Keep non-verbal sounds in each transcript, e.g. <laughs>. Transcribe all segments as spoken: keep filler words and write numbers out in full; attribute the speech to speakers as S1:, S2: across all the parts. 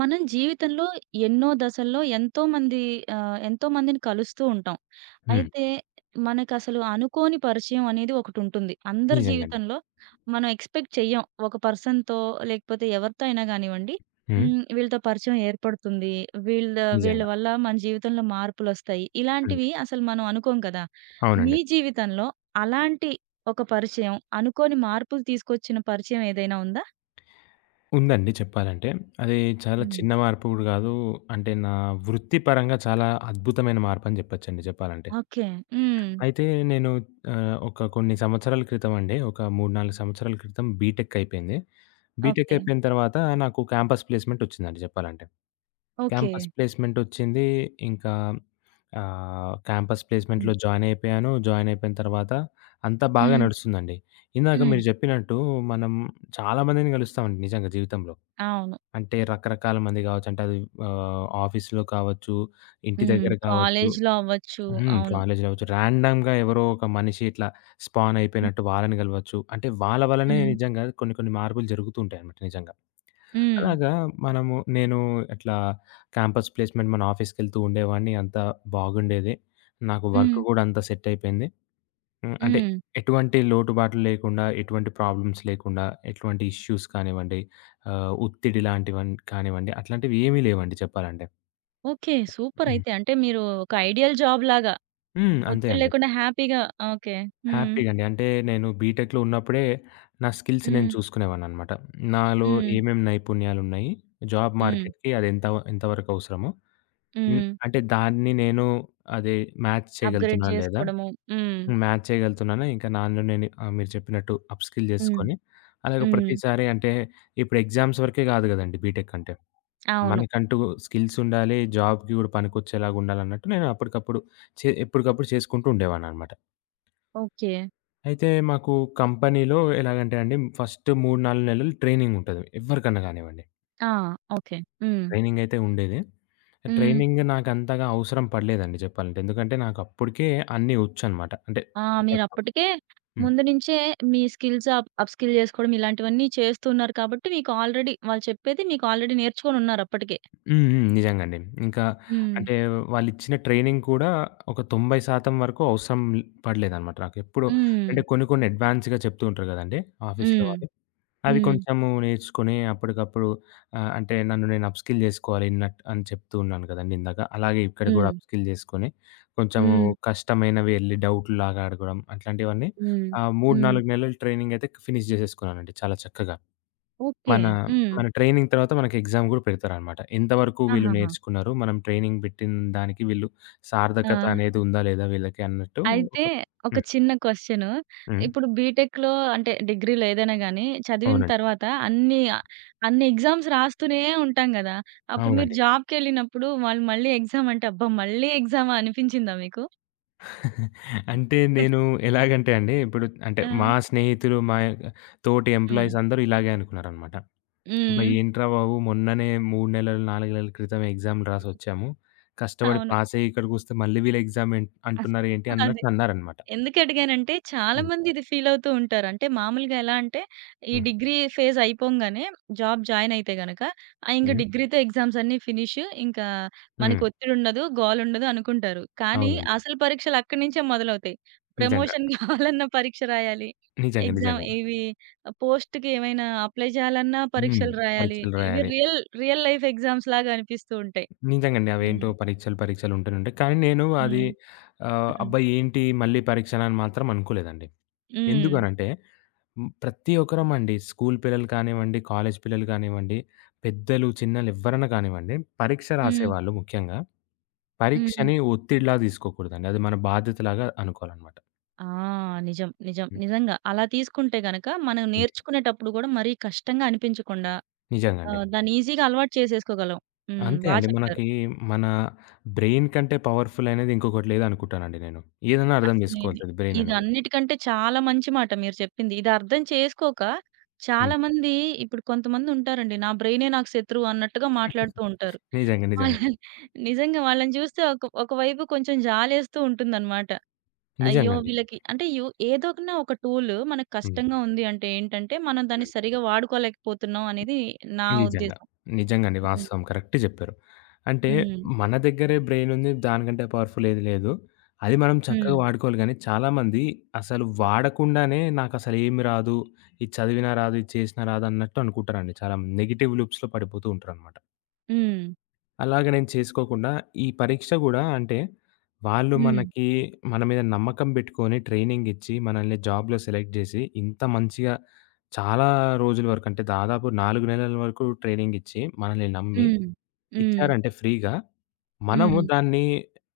S1: మనం జీవితంలో ఎన్నో దశల్లో ఎంతోమంది ఆహ్, ఎంతోమందిని కలుస్తూ ఉంటాం.
S2: హ్మ్.
S1: అయితే మనకసలు అనుకోని పరిచయం అనేది ఒకటుంటుంది అందరి
S2: నిజంగండి.
S1: జీవితంలో. మనం ఎక్స్‌పెక్ట్ చెయ్యం ఒక పర్సన్‌తో, లేకపోతే ఎవరితో అయినా గానివ్వండి,
S2: హ్మ్.
S1: హ్మ్. వీళ్ళతో పరిచయం ఏర్పడుతుంది. వీళ్ళ వీళ్ళ
S2: నిజంగా.
S1: వల్ల మన జీవితంలో మార్పులొస్తాయి.
S2: హ్మ్.
S1: ఇలాంటివి అసలు మనం అనుకోం కదా! మీ
S2: అవునండి.
S1: జీవితంలో అలాంటి ఒక పరిచయం, అనుకోని మార్పులు తీసుకొచ్చిన పరిచయం ఏదైనా ఉందా?
S2: ఉందండి చెప్పాలంటే. అది చాలా
S1: హ్మ్.
S2: చిన్న మార్పు గూడా గాదు. అంటే నా వృత్తిపరంగా చాలా అద్భుతమైన మార్పని జెప్పొచ్చండి జెప్పాలంటే.
S1: ఓకే. హ్మ్.
S2: అయితే నేను ఆహ్, ఒక కొన్ని సంవత్సరాల క్రితం అండి, ఒక మూడు, నాలుగు సంవత్సరాల క్రితం బీటెక్ అయిపోయింది. BTech
S1: okay.
S2: అయిపోయిన తర్వాత నాకు క్యాంపస్ ప్లేస్‌మెంట్ ఒచ్చిందండి జెప్పాలంటే.
S1: ఓకే.
S2: క్యాంపస్ ప్లేస్‌మెంటొచ్చింది. ఇంకా ఆహ్, క్యాంపస్
S1: హ్మ్.
S2: ప్లేస్‌మెంట్‌లో జాయినయిపోయాను. జాయినయిపోయిన తర్వాత అంతా బాగా
S1: హ్మ్.
S2: నడుస్తుందండి. ఇందాక మీరు
S1: హ్మ్.
S2: చెప్పినట్టు మనం చాలా మందిని కలుస్తామండి నిజంగా జీవితంలో.
S1: అవును.
S2: అంటే రకరకాల మంది కావచ్చు. అంటే అది ఆహ్, ఆఫీస్‌లో కావచ్చు, ఇంటి
S1: హ్మ్.
S2: దగ్గర కావచ్చు,
S1: కాలేజ్‌లో అవ్వచ్చు.
S2: హ్మ్,
S1: అవును.
S2: కాలేజ్‌లో కావచ్చు. ర్యాండమ్‌గా ఎవరో ఒక మనిషి ఇట్లా
S1: హ్మ్.
S2: స్పానయిపోయినట్టు వాళ్ళని కలవచ్చు. అంటే వాళ్ళ వల్లనే
S1: హ్మ్.
S2: నిజంగా కొన్ని కొన్ని మార్పులు జరుగుతూ ఉంటాయన్నమాట నిజంగా.
S1: హ్మ్.
S2: అలాగా మనము నేను ఇట్లా క్యాంపస్ ప్లేస్‌మెంట్ మన ఆఫీస్‌కెళ్తూ ఉండేవాడిని. అంతా బాగుండేది. నాకు వర్క్
S1: హ్మ్.
S2: గూడా అంతా సెట్ అయిపోయింది. హ్మ్. అంటే
S1: హ్మ్.
S2: ఎటువంటి లోటుబాట్లు లేకుండా, ఎటువంటి ప్రాబ్లమ్స్ లేకుండా, ఎటువంటి ఇష్యూస్ కానివ్వండి, ఆహ్, ఒత్తిడి లాంటివన్ కానివ్వండి, అట్లాంటివి ఏమీ లేవండి చెప్పాలంటే.
S1: ఓకే, సూపర్
S2: హ్మ్.
S1: అయితే. అంటే మీరు ఒక ఐడియల్ జాబ్ లాగా
S2: హ్మ్. అంతే
S1: ఒత్తిడి
S2: అండి.
S1: లేకుండా హ్యాపీగా. ఓకే. హ్మ్.
S2: హ్యాపీగా అండి. అంటే నేను బీటెక్‌లో ఉన్నప్పుడే నా స్కిల్స్ నేను
S1: హ్మ్.
S2: చూసుకునేవాడిననమాట. నాలో
S1: హ్మ్.
S2: ఏమేం నైపుణ్యాలున్నాయి, జాబ్
S1: హ్మ్.
S2: మార్కెట్‌కి అది ఎంత ఎంతవరకు అవసరమో హ్మ్,
S1: హ్మ్.
S2: అంటే దాన్ని నేను అదే మ్యాచ్
S1: అప్‌గ్రేడ్
S2: చేయగలుగుతున్నానా లేదా?
S1: చేసుకోవడము. హ్మ్.
S2: మ్యాచ్ చేయగలుగుతున్నానా? ఇంకా నన్ను నేను ఆహ్, మీరు చెప్పినట్టు అప్ స్కిల్
S1: హ్మ్.
S2: చేసుకొని, అలాగే
S1: హ్మ్.
S2: ప్రతిసారి అంటే ఇప్పుడు ఎగ్జామ్స్ వరకే కాదు గదండీ బీటెక్ అంటే.
S1: అవును.
S2: మనకంటూ స్కిల్స్ ఉండాలి. జాబ్‌కి గూడా పనికొచ్చేలాగా ఉండాలన్నట్టు నేను అప్పటికప్పుడు చే ఎప్పటికప్పుడు చేసుకుంటూ ఉండేవాడినన్నమాట.
S1: ఓకే.
S2: అయితే మాకు కంపెనీలో ఎలాగంటే అండి ఫస్ట్ మూడు, నాలుగు నెలలు ట్రైనింగ్ ఉంటది. ఎవరికన్నా గానివ్వండి.
S1: ఆ! ఓకే. హ్మ్.
S2: ట్రైనింగయితే ఉండేది.
S1: హ్మ్.
S2: ట్రైనింగ్ నాకంతగా అవసరం పడలేదండి చెప్పాలంటే. ఎందుకంటే నాకప్పటికే అన్నీ ఒచ్చనమాట. అంటే
S1: ఆ!
S2: ఒక
S1: మీరప్పటికే
S2: హ్మ్.
S1: ముందు నుంచే మీ స్కిల్స్ అప్ అప్‌స్కిల్ జేసుకోవడం ఇలాంటివన్నీ చేస్తున్నారు కాబట్టి, మీకు ఆల్రెడీ వాళ్ళు చెప్పేది మీకు ఆల్రెడీ నేర్చుకొనున్నారు అప్పటికే.
S2: హ్మ్. హ్మ్. నిజంగా అండి. ఇంకా
S1: హ్మ్.
S2: అంటే వాళ్ళిచ్చిన ట్రైనింగ్ కూడా ఒక తొంభై శాతం వరకు అవసరం పడలేదనమాట నాకు. ఎప్పుడు
S1: హ్మ్.
S2: అంటే కొన్ని కొన్ని అడ్వాన్స్‌గా చెప్తూ ఉంటారు గదండీ ఆఫీస్‌లో
S1: హ్మ్.
S2: వాళ్ళు. అవి
S1: హ్మ్.
S2: కొంచెము నేర్చుకొని అప్పటికప్పుడు ఆహ్, అంటే నన్ను నేను అప్‌స్కిల్ జేసుకోవాలి నట్ అని చెప్తూ ఉన్నాను గదండీ ఇందాక. అలాగే ఇక్కడ గూడా
S1: హ్మ్.
S2: అప్‌స్కిల్ జేసుకొని కొంచెము
S1: హ్మ్.
S2: కష్టమైనవి ఎళ్లి డౌట్‌లాగా అడగడం అట్లాంటివన్నీ
S1: హ్మ్.
S2: ఆహ్, మూడు,
S1: హ్మ్.
S2: నాలుగు నెలల ట్రైనింగ్ అయితే ఫినిష్ జేసేసుకున్నానండి చాలా చక్కగా.
S1: ఓకే.
S2: మన
S1: హ్మ్.
S2: మన ట్రైనింగ్ తర్వాత మనకి ఎగ్జామ్ గూడా పెడతారనమాట. ఎంతవరకు వీళ్ళు
S1: ఆహాహా!
S2: నేర్చుకున్నారు, మనం ట్రైనింగ్ పెట్టిన దానికి వీళ్ళు
S1: ఆ!
S2: సార్థకత అనేది ఉందా లేదా వీళ్ళకి అన్నట్టు ఒక
S1: అయితే ఒక
S2: హ్మ్.
S1: చిన్న క్వెషను.
S2: హ్మ్.
S1: ఇప్పుడు బీటెక్‌లో, అంటే డిగ్రీలో ఏదైనా గాని చదివిన
S2: అవునండి.
S1: తర్వాత అన్ని అన్ని ఎగ్జామ్స్ రాస్తూనే ఉంటాం గదా! అప్పుడు మీరు
S2: అవునండి.
S1: జాబ్‌కెళ్ళినప్పుడు వాళ్ళు మళ్ళీ ఎగ్జామ్ అంటే, అబ్బా! మళ్ళీ ఎగ్జామా అనిపించిందా మీకు?
S2: అంటే నేను
S1: <laughs>
S2: ఎలాగంటే అండి, ఇప్పుడు అంటే
S1: ఆ!
S2: మా స్నేహితులు, మా తోటి
S1: హ్మ్.
S2: ఎంప్లాయీస్ అందరూ ఇలాగే అనుకున్నారనమాట. "అబ్బా!
S1: హ్మ్.
S2: ఏంట్రా బాబు మొన్ననే మూడు నెలలు, నాలుగు నెలల క్రితమే ఎగ్జామ్‌లు రాసొచ్చాము. కష్టపడి
S1: అవును.
S2: పాసయ్యి ఇక్కడికొస్తే మళ్ళీ వీళ్ళు ఎగ్జామ్ ఎన్
S1: <laughs>
S2: అంటున్నారు ఏంటి?"
S1: అదే.
S2: అన్నట్టు అన్నారనమాట.
S1: ఎందుకడిగానంటే, చాలా
S2: హ్మ్.
S1: మంది ఇది ఫీలవుతూ ఉంటారు. అంటే మామూలుగా ఎలా అంటే, ఈ
S2: హ్మ్.
S1: డిగ్రీ ఫేజ్ అయిపోంగానే జాబ్ జాయినయితే గనక, ఆ! ఇంక
S2: హ్మ్.
S1: డిగ్రీతో ఎగ్జామ్స్ అన్నీ ఫినిష్, ఇంకా
S2: హ్మ్.
S1: మనకొత్తిడుండదు, గోలుండదు అనుకుంటారు. కానీ
S2: అవునండి.
S1: అసలు పరీక్షలక్కడి నుంచే మొదలవుతాయి.
S2: నిజంగా.
S1: ప్రమోషన్ <laughs> కావాలన్నా పరీక్ష రాయాలి.
S2: నిజంగా.
S1: ఎగ్జామ్
S2: నిజంగా.
S1: ఇవి పోస్ట్‌కి ఏమైనా అప్లై చేయాలన్నా
S2: హ్మ్.
S1: పరీక్షలు రాయాలి.
S2: పరీక్షలు
S1: ఇవి
S2: రాయాలి.
S1: రియల్ రియల్ లైఫ్ ఎగ్జామ్స్ లాగా అనిపిస్తూ ఉంటాయి.
S2: నిజంగండి.
S1: హ్మ్.
S2: అవేంటో పరీక్షలు, పరీక్షలు ఉంటూనే ఉంటాయి. కానీ నేను అది
S1: హ్మ్.
S2: ఆహ్,
S1: హ్మ్.
S2: అబ్బా, ఏంటి మళ్ళీ పరీక్షలని మాత్రం అనుకోలేదండి.
S1: హ్మ్.
S2: ఎందుకనంటే హ్మ్, ప్రతి ఒక్కరమండి. స్కూల్ పిల్లలు కానివ్వండి, కాలేజ్ పిల్లలు కానివ్వండి, పెద్దలు, చిన్నలు ఎవ్వరైనా కానివ్వండి, పరీక్ష
S1: హ్మ్.
S2: రాసేవాళ్ళు ముఖ్యంగా
S1: హ్మ్.
S2: పరీక్షని ఒత్తిడిలా తీసుకోకూడదండి. అది మన బాధ్యతలాగా అనుకోవాలనమాట.
S1: ఆ! నిజం. నిజం.
S2: హ్మ్.
S1: నిజంగా. అలా తీసుకుంటే గనక మనం
S2: హ్మ్.
S1: నేర్చుకునేటప్పుడు గూడా మరీ కష్టంగా అనిపించకుండా,
S2: నిజంగా అండి.
S1: ఆహ్, దాన్ని ఈజీగా అలవాటు చేసేసుకోగలం. హ్మ్.
S2: అంతే
S1: బా
S2: అండి.
S1: చెప్పారు.
S2: మనకి మన బ్రెయిన్ కంటే పవర్‌ఫుల్ అనేది ఇంకొకటి లేదనుకుంటానండి నేను. ఏదన్నా అర్థం
S1: అసలు ఇది
S2: చేసుకోగలుగుతది బ్రెయిన్ అనేది.
S1: ఇదన్నిటికంటే చాలా మంచి మాట మీరు చెప్పింది. ఇది అర్థం చేసుకోక చాలా
S2: హ్మ్.
S1: మంది, ఇప్పుడు కొంతమందుంటారండి, నా బ్రెయినే నాకు శత్రువు అన్నట్టుగా మాట్లాడుతూ ఉంటారు.
S2: నిజంగా. నిజంగా
S1: వాళ్ళని
S2: అండి.
S1: నిజంగా వాళ్ళని చూస్తే ఒక ఒకవైపు కొంచెం జాలేస్తూ ఉంటుందన్నమాట. అయ్యో!
S2: నిజంగా అండి.
S1: వీళ్ళకి అంటే, యు ఏదోకన ఒక టూల్ మనకు
S2: హ్మ్.
S1: కష్టంగా ఉంది అంటే ఏంటంటే, మనం దాన్ని
S2: హ్మ్.
S1: సరిగ్గా వాడుకోలేకపోతున్నాం అనేది నా
S2: నిజంగా.
S1: ఉద్దేశం.
S2: నిజంగండి.
S1: హ్మ్.
S2: వాస్తవం. కరెక్టే జెప్పారు. అంటే
S1: హ్మ్.
S2: మన దగ్గరే బ్రెయిన్ ఉంది. దానికంటే పవర్‌ఫుల్ ఏది లేదు. అది మనం చక్కగా
S1: హ్మ్.
S2: వాడుకోవాలి గానీ, చాలామంది అసలు వాడకుండానే నాకసలేమి రాదు. ఇది చదివినా రాదు, ఇది చేసినా రాదు అన్నట్టు అనుకుంటారండి. చాలా నెగెటివ్ లూప్స్‌లో పడిపోతూ ఉంటారనమాట.
S1: హ్మ్.
S2: అలాగ నేను చేసుకోకుండా, ఈ పరీక్ష గూడా అంటే, వాళ్ళు
S1: హ్మ్.
S2: మనకి మన మీద నమ్మకం బెట్టుకొని ట్రైనింగ్ ఇచ్చి, మనల్ని జాబ్‌లో సెలెక్ట్ జేసి, ఇంత మంచిగా చాలా రోజుల వరకు అంటే, దాదాపు నాలుగు నెలల వరకు ట్రైనింగ్ ఇచ్చి, మనల్ని నమ్మి
S1: హ్మ్. హ్మ్.
S2: ఇచ్చారంటే ఫ్రీగా, మనము
S1: హ్మ్.
S2: దాన్ని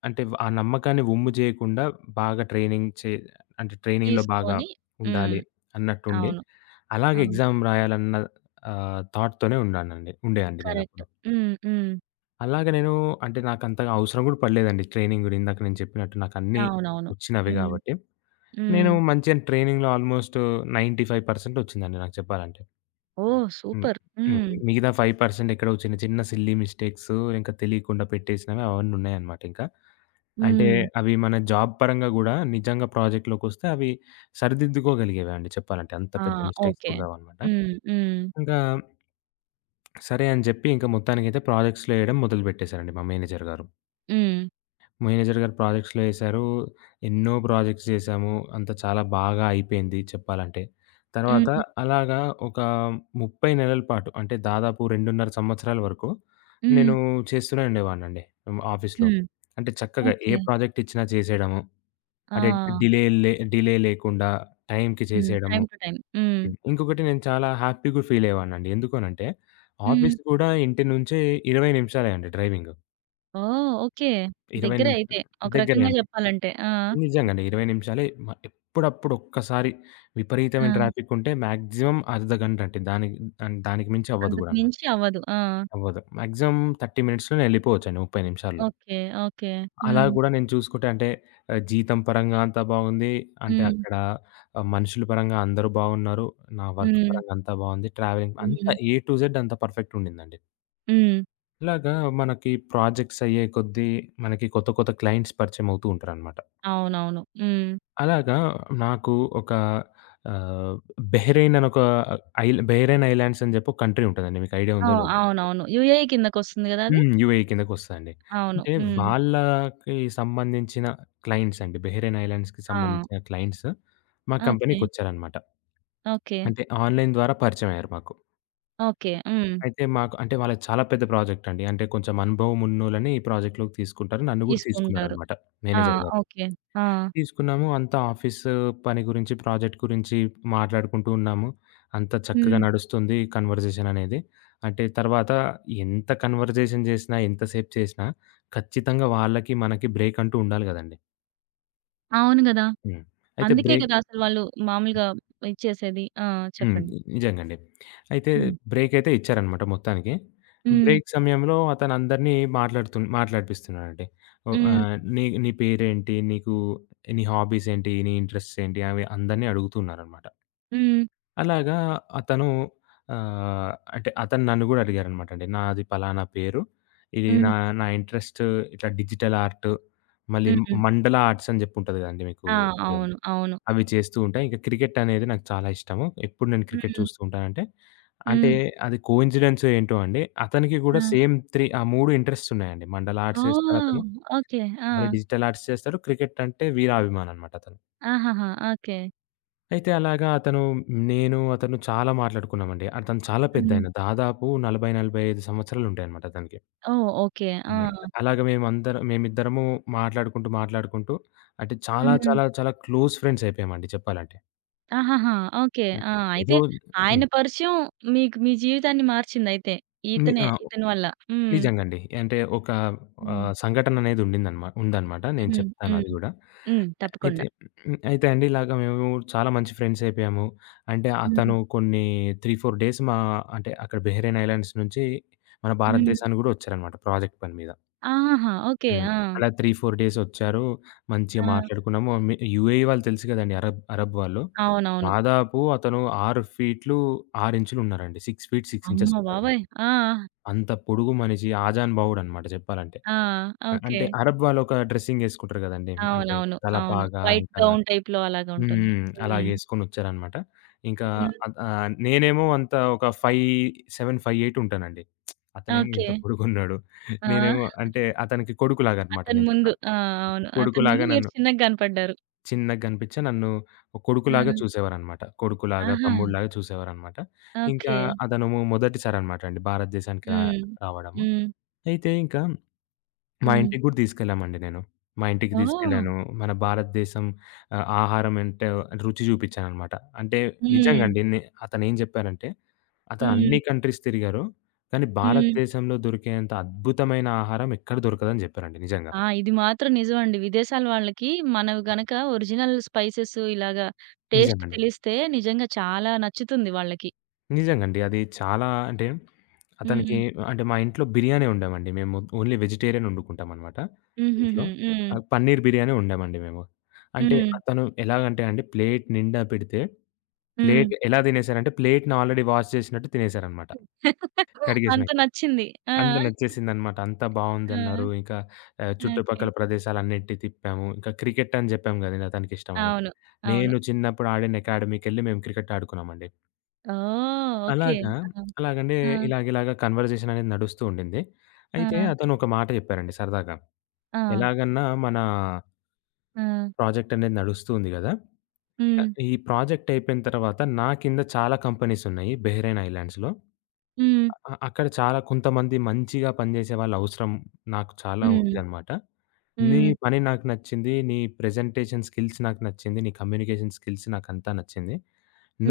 S2: అంటే, ఆ నమ్మకాన్ని ఒమ్ము జేయకుండా బాగా ట్రైనింగ్ చే అంటే ట్రైనింగ్‌లో బాగా
S1: తీసుకొని హ్మ్.
S2: ఉండాలి అన్నట్టుండి,
S1: అవును.
S2: అలాగే
S1: అవును.
S2: ఎగ్జామ్ రాయాలన్న ఆహ్, థాట్‌తోనే ఉన్నానండి. ఉండే అండి నేనప్పుడు.
S1: కరెక్ట్. హ్మ్. హ్మ్.
S2: అలాగ నేను అంటే నాకంతగా అవసరం గూడా పడలేదండి ట్రైనింగ్ గూడా. ఇందాక నేను చెప్పినట్టు నాకన్నీ
S1: అవునవును.
S2: వచ్చినవి
S1: హ్మ్.
S2: గాబట్టి. నేను
S1: హ్మ్.
S2: మంచిగానే ట్రైనింగ్‌లో ఆల్‌మోస్ట్ తొంభై ఐదు శాతం వచ్చిందండి నాకు చెప్పాలంటే.
S1: ఓహ్!
S2: హ్మ్.
S1: సూపర్.
S2: హ్మ్.
S1: హ్మ్.
S2: మిగతా ఐదు శాతం ఎక్కడో చిన్న చిన్న సిల్లీ మిస్టేక్స్ ఇంకా తెలియకుండా పెట్టేసినవి అవన్నీ ఉన్నాయన్నమాట ఇంకా. అంటే
S1: హ్మ్.
S2: అవి మన జాబ్ పరంగా గూడా నిజంగా ప్రాజెక్ట్‌లోకొస్తే అవి సరిదిద్దుకోగలిగేవండి చెప్పాలంటే. అంత
S1: ఆ!
S2: పెద్ద మిస్టేక్స్
S1: ఓకే.
S2: గూడా కావన్నమాట.
S1: హ్మ్. హ్మ్.
S2: ఇంకా సరే అని జెప్పి ఇంకా మొత్తానికైతే ప్రాజెక్ట్స్‌లో ఎయడం మొదలుపెట్టేసారండి మా మేనేజర్ గారు.
S1: హ్మ్.
S2: మేనేజర్ గారు ప్రాజెక్ట్స్‌లో ఏశారు. ఎన్నో ప్రాజెక్ట్స్ జేశాము. అంతా చాలా బాగా అయిపోయింది చెప్పాలంటే. తర్వాత
S1: హ్మ్.
S2: అలాగా ఒక ముప్పై నెలల పాటు అంటే దాదాపు రెండున్నర సంవత్సరాల వరకు
S1: హ్మ్.
S2: నేను చేస్తూనే ఉండేవాడినండి ఆఫీస్‌లో.
S1: హ్మ్.
S2: అంటే చక్కగా ఏ
S1: ఓకే.
S2: ప్రాజెక్ట్ ఇచ్చినా చేసేయడము. అంటే
S1: ఆ!
S2: డిలే లే డిలే లేకుండా టైంకి
S1: హ్మ్.
S2: చేసేయడము.
S1: Time to time. హ్మ్.
S2: హ్మ్. ఇంకొకటి నేను చాలా హ్యాపీగా ఫీల్ అయ్యేవాడినండి. ఎందుకు అనంటే
S1: హ్మ్.
S2: ఆఫీస్ కూడా ఇంటి నుంచే ఇరవై నిమిషాలే అండి డ్రైవింగు.
S1: ఓహ్! ఓకే.
S2: ఇరవై
S1: దగ్గరే
S2: నిమిషాలు
S1: అయితే, ఒక
S2: దగ్గరే
S1: రకంగా
S2: అండి.
S1: చెప్పాలంటే. ఆ!
S2: నిజంగండి. ఇరవై నిమిషాలే మ ఎప్పుడప్పుడు ఒక్కసారి విపరీతమైన
S1: ఆ!
S2: ట్రాఫికుంటే మాక్సిమం అర్ధ గంటండి. దానికి అన్ దానికి మించి అవ్వదు
S1: అంతకు
S2: గూడా అనమాట.
S1: మించి అవ్వదు. ఆ!
S2: అవ్వదు. మాక్సిమం ముప్పై మినిట్స్‌లోనే ఎళ్ళిపోవచ్చండి ముప్పై నిమిషాల్లో.
S1: ఓకే. ఓకే.
S2: అలా
S1: హ్మ్.
S2: గూడా నేను చూసుకుంటే అంటే ఆహ్, జీతం పరంగా అంతా బాగుంది. అంటే
S1: హ్మ్.
S2: అక్కడ ఆహ్, మనుషుల పరంగా అందరూ బాగున్నారు. నా వర్క్
S1: హ్మ్.
S2: పరంగా అంతా బాగుంది. ట్రావెలింగ్ అంతా
S1: హ్మ్.
S2: ఏ టు జెడ్ అంతా పర్ఫెక్ట్ ఉండిందండి.
S1: హ్మ్.
S2: ఇలాగా మనకి ప్రాజెక్ట్స్ అయ్యే కొద్దీ మనకి కొత్త కొత్త క్లయింట్స్ పరిచయం అవుతూ ఉంటారనమాట.
S1: అవునవును. హ్మ్.
S2: అలాగా నాకు ఒక ఆహ్, బెహ్రెయిన్ అని ఒక ఐల్ బెహ్రెయిన్ ఐలాండ్స్ అని చెప్పి ఒక కంట్రీ ఉంటదండి. మీకు ఐడియా ఉందో
S1: ఓహ్!
S2: లేదో?
S1: అవునవును. యూఏఈ కిందకొస్తుంది గదా అది?
S2: హ్మ్. యూఏఈ కిందకొస్తదండి.
S1: అవును.
S2: అంటే
S1: హ్మ్.
S2: వాళ్ళకి సంబంధించిన క్లయింట్స్ అండి. బెహ్రెయిన్ ఐలాండ్స్‌కి
S1: ఆ!
S2: సంబంధించిన క్లయింట్స్ మా
S1: ఓకే.
S2: కంపెనీకొచ్చారనమాట.
S1: ఓకే.
S2: అంటే ఆన్‌లైన్ ద్వారా పరిచయమయ్యారు మాకు.
S1: ఓకే. హ్మ్.
S2: అయితే మాకు అంటే వాళ్ళది చాలా పెద్ద ప్రాజెక్ట్ అండి. అంటే కొంచెం అనుభవం ఉన్నోళ్ళని ఈ ప్రాజెక్ట్‌లోకి తీసుకుంటారు. నన్ను గూడా
S1: తీసుకుంటారు.
S2: తీసుకున్నారనమాట
S1: ఆ!
S2: మేనేజర్‌గా.
S1: ఓకే. ఆ!
S2: తీసుకున్నాము. అంతా ఆఫీస్ పని గురించి, ప్రాజెక్ట్ గురించి మాట్లాడుకుంటూ ఉన్నాము. అంతా చక్కగా
S1: హ్మ్.
S2: నడుస్తుంది కన్వర్జేషన్ అనేది. అంటే తర్వాత ఎంత కన్వర్జేషన్ చేసినా, ఎంతసేపు చేసినా ఖచ్చితంగా వాళ్ళకి, మనకి బ్రేక్ అంటూ ఉండాలి గదండీ!
S1: అవును గదా!
S2: హ్మ్. అయితే
S1: అందుకే
S2: బ్రేక్,
S1: కదా అసలు వాళ్ళు మామూలుగా ఇచ్చేసేది. ఆ!
S2: హ్మ్,
S1: చెప్పండి.
S2: నిజంగండి. అయితే
S1: హ్మ్.
S2: బ్రేక్ అయితే ఇచ్చారనమాట మొత్తానికి.
S1: హ్మ్.
S2: బ్రేక్ సమయంలో అతను అందరిని మాట్లాడుతు మాట్లాడిపిస్తున్నాడండి. ఓహ్!
S1: హ్మ్.
S2: ఆహ్, నీ నీ పేరేంటి? నీకు నీ హాబీస్ ఏంటి? నీ ఇంట్రెస్ట్స్ ఏంటి? అవి అందరిని అడుగుతున్నారనమాట.
S1: హ్మ్.
S2: అలాగా అతను ఆహ్, అంటే అతను నన్ను గూడా అడిగారనమాట అండి. నాది పలానా పేరు. ఇది నా
S1: హ్మ్.
S2: నా ఇంట్రెస్ట్ ఇట్లా డిజిటల్ ఆర్ట్, మళ్ళీ
S1: హ్మ్.
S2: మండల ఆర్ట్స్ అని జెప్పి ఉంటది గదండీ మీకు
S1: ఆ!
S2: ఐడియా ఉందా?
S1: అవును. అవును.
S2: అవి చేస్తూ ఉంటా. ఇంకా క్రికెట్ అనేది నాకు చాలా ఇష్టము. ఎప్పుడు నేను క్రికెట్
S1: హ్మ్.
S2: చూస్తూ ఉంటానంటే, అంటే
S1: హ్మ్.
S2: అది కోయిన్సిడెన్స్ ఏంటో అండి. అతనికి గూడా
S1: ఆ!
S2: సేమ్ మూడు ఆ మూడు ఇంట్రెస్ట్స్ ఉన్నాయండి. మండల ఆర్ట్స్
S1: ఓహ్!
S2: చేస్తాడతను.
S1: ఓకే. ఆ!
S2: మళ్ళీ డిజిటల్ ఆర్ట్స్ చేస్తాడు. క్రికెట్ అంటే వీరాభిమాననమాట అతను.
S1: ఆహాహా! ఓకే.
S2: అయితే అలాగా అతను నేను, అతను చాలా మాట్లాడుకున్నామండి. అతను చాలా
S1: హ్మ్.
S2: పెద్దాయన. దాదాపు నలభై, నలభై ఐదు సంవత్సరాలుంటాయన్నమాట అతనికి.
S1: ఓహ్! ఓకే. ఆ!
S2: హ్మ్. అలాగే మేమందరం మేమిద్దరము మాట్లాడుకుంటూ, మాట్లాడుకుంటూ అంటే చాలా,
S1: హ్మ్.
S2: చాలా, చాలా క్లోజ్ ఫ్రెండ్స్ అయిపోయామండి చెప్పాలంటే.
S1: ఆహాహా! ఓకే.
S2: హ్మ్.
S1: ఆ!
S2: ఏదో
S1: అయితే ఆయన
S2: హ్మ్.
S1: పరిచయం మీకు మీ జీవితాన్ని మార్చిందయితే.
S2: మీ
S1: ఇతనే,
S2: ఆ!
S1: ఇతని వల్ల. హ్మ్.
S2: నిజంగండి. అంటే ఒక
S1: హ్మ్.
S2: ఆహ్, సంఘటననేది ఉండిందనమా ఉందనమాట. నేను
S1: హ్మ్.
S2: చెప్తాను
S1: హ్మ్.
S2: అది గూడా.
S1: హ్మ్.
S2: అయితే
S1: తప్పకుండా.
S2: హ్మ్, అయితే అండి ఇలాగ మేము చాలా మంచి ఫ్రెండ్స్ అయిపోయాము. అంటే
S1: హ్మ్.
S2: అతను కొన్ని మూడు, నాలుగు డేస్ మా అంటే అక్కడ బెహ్రెయిన్ ఐలాండ్స్ నుంచి మన
S1: హ్మ్.
S2: భారతదేశానికి గూడా వచ్చారనమాట ప్రాజెక్ట్ పని మీద.
S1: ఆహాహా! ఓకే.
S2: హ్మ్.
S1: ఆ!
S2: అలా మూడు, నాలుగు డేస్ వచ్చారు. మంచిగా
S1: ఆ!
S2: మాట్లాడుకున్నాము. మి యూఏఈ వాళ్ళు తెలుసు కదండీ! అరబ్ అరబ్ వాళ్ళు.
S1: అవునవును.
S2: దాదాపు అతను ఆరు ఫీట్లు ఆరు ఇంచులు ఉన్నారండి. ఆరు ఫీట్ ఆరు
S1: అమ్మ
S2: ఇంచెస్ ఉన్నారనమాట.
S1: బాబోయ్! ఆ!
S2: అంత పొడుగు మనిషి ఆజాన్ బాహుడనమాట చెప్పాలంటే.
S1: ఆ!
S2: ఆహ్,
S1: ఓకే.
S2: అంటే అరబ్ వాళ్ళొక డ్రెస్సింగేసుకుంటారు గదండీ! అంటే
S1: అవునవును. అవును.
S2: తలపాగా
S1: వైట్
S2: ఇంకా
S1: గౌన్ టైప్‌లో
S2: హ్మ్.
S1: అలాగుంటుంది.
S2: హ్మ్.
S1: హ్మ్.
S2: అలాగేసుకొనొచ్చారనమాట. ఇంకా
S1: హ్మ్.
S2: అద్ ఆహ్, నేనేమో అంత ఒక ఐదు'ఏడు", ఐదు'ఎనిమిది" ఉంటానండి. అతనేమో
S1: ఓకే.
S2: ఇంత పొడుగున్నాడు. నేనేమో
S1: ఆ!
S2: అంటే అతనికి కొడుకులాగనమాట
S1: అతని
S2: నేను
S1: ముందు.
S2: చెప్పాలి.
S1: ఆ! అవును, అతని
S2: కొడుకులాగా
S1: ముందు మీరు
S2: నన్ను
S1: చిన్నగా కనపడ్డారు.
S2: చిన్నగా గనిపించా నన్ను ఒక కొడుకులాగా
S1: ఆ!
S2: చూసేవారనమాట. కొడుకులాగా,
S1: ఆహా!
S2: తమ్ముడిలాగా చూసేవారనమాట. ఇంకా
S1: ఓకే.
S2: అతను మొదటిసారనమాట అండి భారతదేశానికి రా
S1: హ్మ్.
S2: రావడము.
S1: హ్మ్.
S2: అయితే ఇంకా మా
S1: హ్మ్.
S2: ఇంటికి గూడా తీసుకెళ్ళామండి నేను. మా ఇంటికి
S1: ఓహ్!
S2: తీసుకెళ్ళాను. మన భారతదేశం ఆహ్, ఆహారం అంటే రుచి చూపించాననమాట. అంటే
S1: హ్మ్.
S2: నిజంగండి నే అతనేం జెప్పారంటే, అతను
S1: హ్మ్.
S2: అన్ని కంట్రీస్ తిరిగారు. కానీ
S1: హ్మ్.
S2: భారతదేశంలో దొరికేంత అద్భుతమైన ఆహారం ఎక్కడ దొరకదని జెప్పారండి నిజంగా.
S1: ఆ! ఇది మాత్రం నిజమండి. విదేశాల వాళ్ళకి మనవి గనక ఒరిజినల్ స్పైసెస్ ఇలాగా టేస్ట్
S2: నిజంగండి.
S1: తెలిస్తే నిజంగా చాలా నచ్చుతుంది వాళ్ళకి.
S2: నిజంగండి. అది చాలా అంటే అతనికి
S1: హ్మ్.
S2: అంటే మా ఇంట్లో బిర్యానీ వండామండి మేము. ఓన్లీ వెజిటేరియన్ వండుకుంటామనమాట ఇంట్లో.
S1: హుహుహు. హ్మ్.
S2: ఆహ్, పన్నీర్ బిర్యానీ వండామండి మేము. అంటే
S1: హ్మ్.
S2: అతను ఎలాగంటే అండి ప్లేట్ నిండా పెడితే
S1: హ్మ్.
S2: ప్లేట్ ఎలా తినేసారంటే, ప్లేట్‌ని ఆల్రెడీ వాష్ చేసినట్టు తినేసారనమాట.
S1: <laughs> అంత
S2: కడిగేసినాక.
S1: నచ్చింది. ఆ!
S2: అంత నచ్చేసిందనమాట. అంతా బావుందన్నారు.
S1: ఆ!
S2: ఇంకా ఆహ్,
S1: ఓకే.
S2: చుట్టుపక్కల ప్రదేశాలన్నిటిని తిప్పాము. ఇంకా క్రికెట్ అని జెప్పాము గదండీ అతనికిష్టమని.
S1: అవును. అవును.
S2: నేను చిన్నప్పుడు ఆడిన అకాడమీకెళ్ళి మేము క్రికెట్ ఆడుకున్నామండి.
S1: ఓహ్! ఓకే.
S2: అలాగా
S1: ఆ!
S2: అలాగండి
S1: ఆ!
S2: ఇలాగిలాగ కన్వర్జేషన్ అనేది నడుస్తూ ఉండింది. అయితే
S1: ఆ!
S2: అతను ఒక మాట జెప్పారండి సరదాగా.
S1: ఆ!
S2: ఎలాగన్నా మన
S1: ఆ!
S2: ప్రాజెక్ట్ అనేది నడుస్తూ ఉంది గదా!
S1: హ్మ్.
S2: ఈ ప్రాజెక్ట్ అయిపోయిన తర్వాత నా కింద చాలా కంపెనీస్ ఉన్నాయి బెహ్రెయిన్ ఐలాండ్స్‌లో.
S1: హ్మ్.
S2: అ అక్కడ చాలా కొంతమంది మంచిగా పనిజేసే వాళ్ళవసరం నాకు చాలా
S1: హ్మ్.
S2: ఉందనమాట. నీ
S1: హ్మ్.
S2: పని నాకు నచ్చింది. నీ ప్రెజెంటేషన్ స్కిల్స్ నాకు నచ్చింది. నీ కమ్యూనికేషన్ స్కిల్స్ నాకంతా నచ్చింది.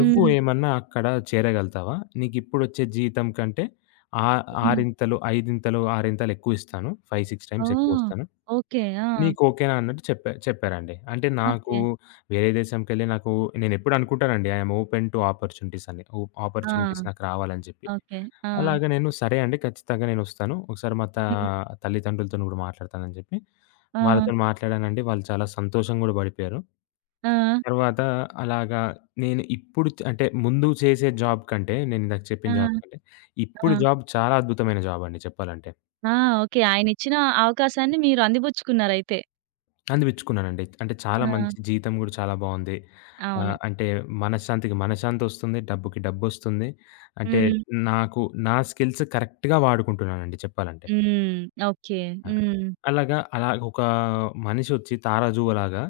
S2: నువ్వు ఏమన్నా అక్కడ చేరగలుగుతావా? నీకిప్పుడొచ్చే జీతం కంటే ఆ
S1: హ్మ్.
S2: ఆరింతలు, ఐదింతలు, ఆరింతలు ఎక్కువిస్తాను. ఐదు, ఆరు టైమ్స్
S1: ఓహ్!
S2: ఎక్కువిస్తాను.
S1: ఓకే. ఆ!
S2: నీకు ఓకేనా అన్నట్టు చెప్పా చెప్పారండి. అంటే నాకు
S1: ఓకే.
S2: వేరే దేశంకెళ్ళి నాకు నేనెప్పుడు అనుకుంటానండి I am open to opportunities అని. ఓ
S1: ఆ!
S2: ఆపర్చునిటీస్ నాకు రావాలని చెప్పి.
S1: ఓకే. ఆ!
S2: అలాగా నేను సరే అండి. ఖచ్చితంగా నేనొస్తాను. ఒకసారి మా తా
S1: హ్మ్.
S2: తల్లిదండ్రులతోని గూడా మాట్లాడతానని జెప్పి,
S1: ఆ!
S2: వాళ్ళతోని మాట్లాడానండి. వాళ్ళు చాలా సంతోషం గూడా పడిపోయారు.
S1: ఆ!
S2: తర్వాత అలాగా నేను ఇప్పుడు చ్ అంటే ముందు చేసే జాబ్ కంటే, నేనిందాక చెప్పిన
S1: ఆ!
S2: జాబ్ కంటే, ఇప్పుడు
S1: ఆ!
S2: జాబ్ చాలా అద్భుతమైన జాబ్ అండి చెప్పాలంటే.
S1: ఆ! ఓకే, ఆయనిచ్చిన అవకాశాన్ని మీరు అందిపుచ్చుకున్నారయితే.
S2: అందిపిచ్చుకున్నానండి. అంటే
S1: ఆ!
S2: చాలా మంచి జీతం గూడా చాలా బావుంది. ఆహ్,
S1: అవును.
S2: అంటే మనశ్శాంతికి మనశ్శాంతొస్తుంది. డబ్బుకి డబ్బొస్తుంది. అంటే
S1: హ్మ్.
S2: నాకు నా స్కిల్స్ కరెక్ట్‌గా వాడుకుంటున్నానండి చెప్పాలంటే.
S1: హ్మ్. ఓకే.
S2: ఆ!
S1: హ్మ్.
S2: అలాగా అలాగ ఒక మనిషొచ్చి 'తారాజువ్వ'లాగా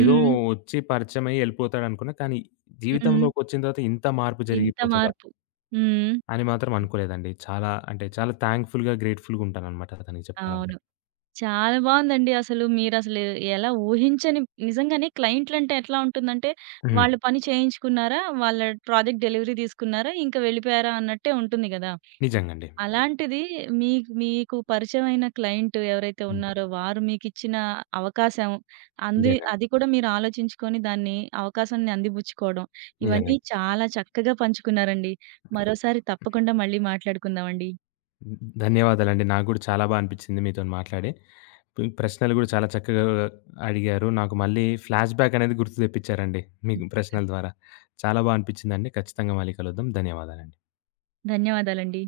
S2: ఏదో ఒచ్చి పరిచయమయ్యి ఎళ్ళిపోతాడనుకున్నా, కానీ
S1: హ్మ్.
S2: జీవితంలోకొచ్చిన తర్వాత ఇంత మార్పు
S1: ఇంత
S2: జరిగిపోతదా
S1: మార్పు. హ్మ్.
S2: అని మాత్రం అనుకోలేదండి. చాలా అంటే చాలా థాంక్‌ఫుల్‌గా, గ్రేట్‌ఫుల్‌గుంటాననమాట అతనికి చెప్పాలంటే.
S1: అవును. చాలా బావుందండి. అసలు మీరసలు ఎలా ఊహించని, నిజంగానే క్లయింట్లంటే ఎట్లా ఉంటుందంటే,
S2: హ్మ్.
S1: వాళ్ళు పని చేయించుకున్నారా, వాళ్ళ ప్రాజెక్ట్ డెలివరీ తీసుకున్నారా, ఇంక వెళ్ళిపోయారా అన్నట్టే ఉంటుంది గదా!
S2: నిజంగండి.
S1: అలాంటిది మీకు మీకు పరిచయమైన క్లయింట్ ఎవరైతే
S2: హ్మ్.
S1: ఉన్నారో, వారు మీకిచ్చిన అవకాశం, అంది
S2: నిజంగండి.
S1: అది కూడా మీరు ఆలోచించుకొని దాన్ని అవకాశాన్ని అందిపుచ్చుకోవడం, ఇవన్నీ
S2: నిజంగండి.
S1: చాలా చక్కగా పంచుకున్నారండి. మరోసారి తప్పకుండా మళ్ళీ మాట్లాడుకుందామండి.
S2: ధన్యవాదాలండి. నాకు గూడా చాలా బా అనిపిచ్చింది మీతోని మాట్లాడి. ప్ ప్రశ్నలు గూడా చాలా చక్కగా అడిగారు. నాకు మళ్ళీ ఫ్లాష్‌బ్యాక్ అనేది గుర్తు తెప్పిచ్చారండి మీ ప్రశ్నల ద్వారా. చాలా బా అనిపిచ్చిందండి. ఖచ్చితంగా మళ్ళీ కలుద్దాం. ధన్యవాదాలండి.
S1: ధన్యవాదాలండి.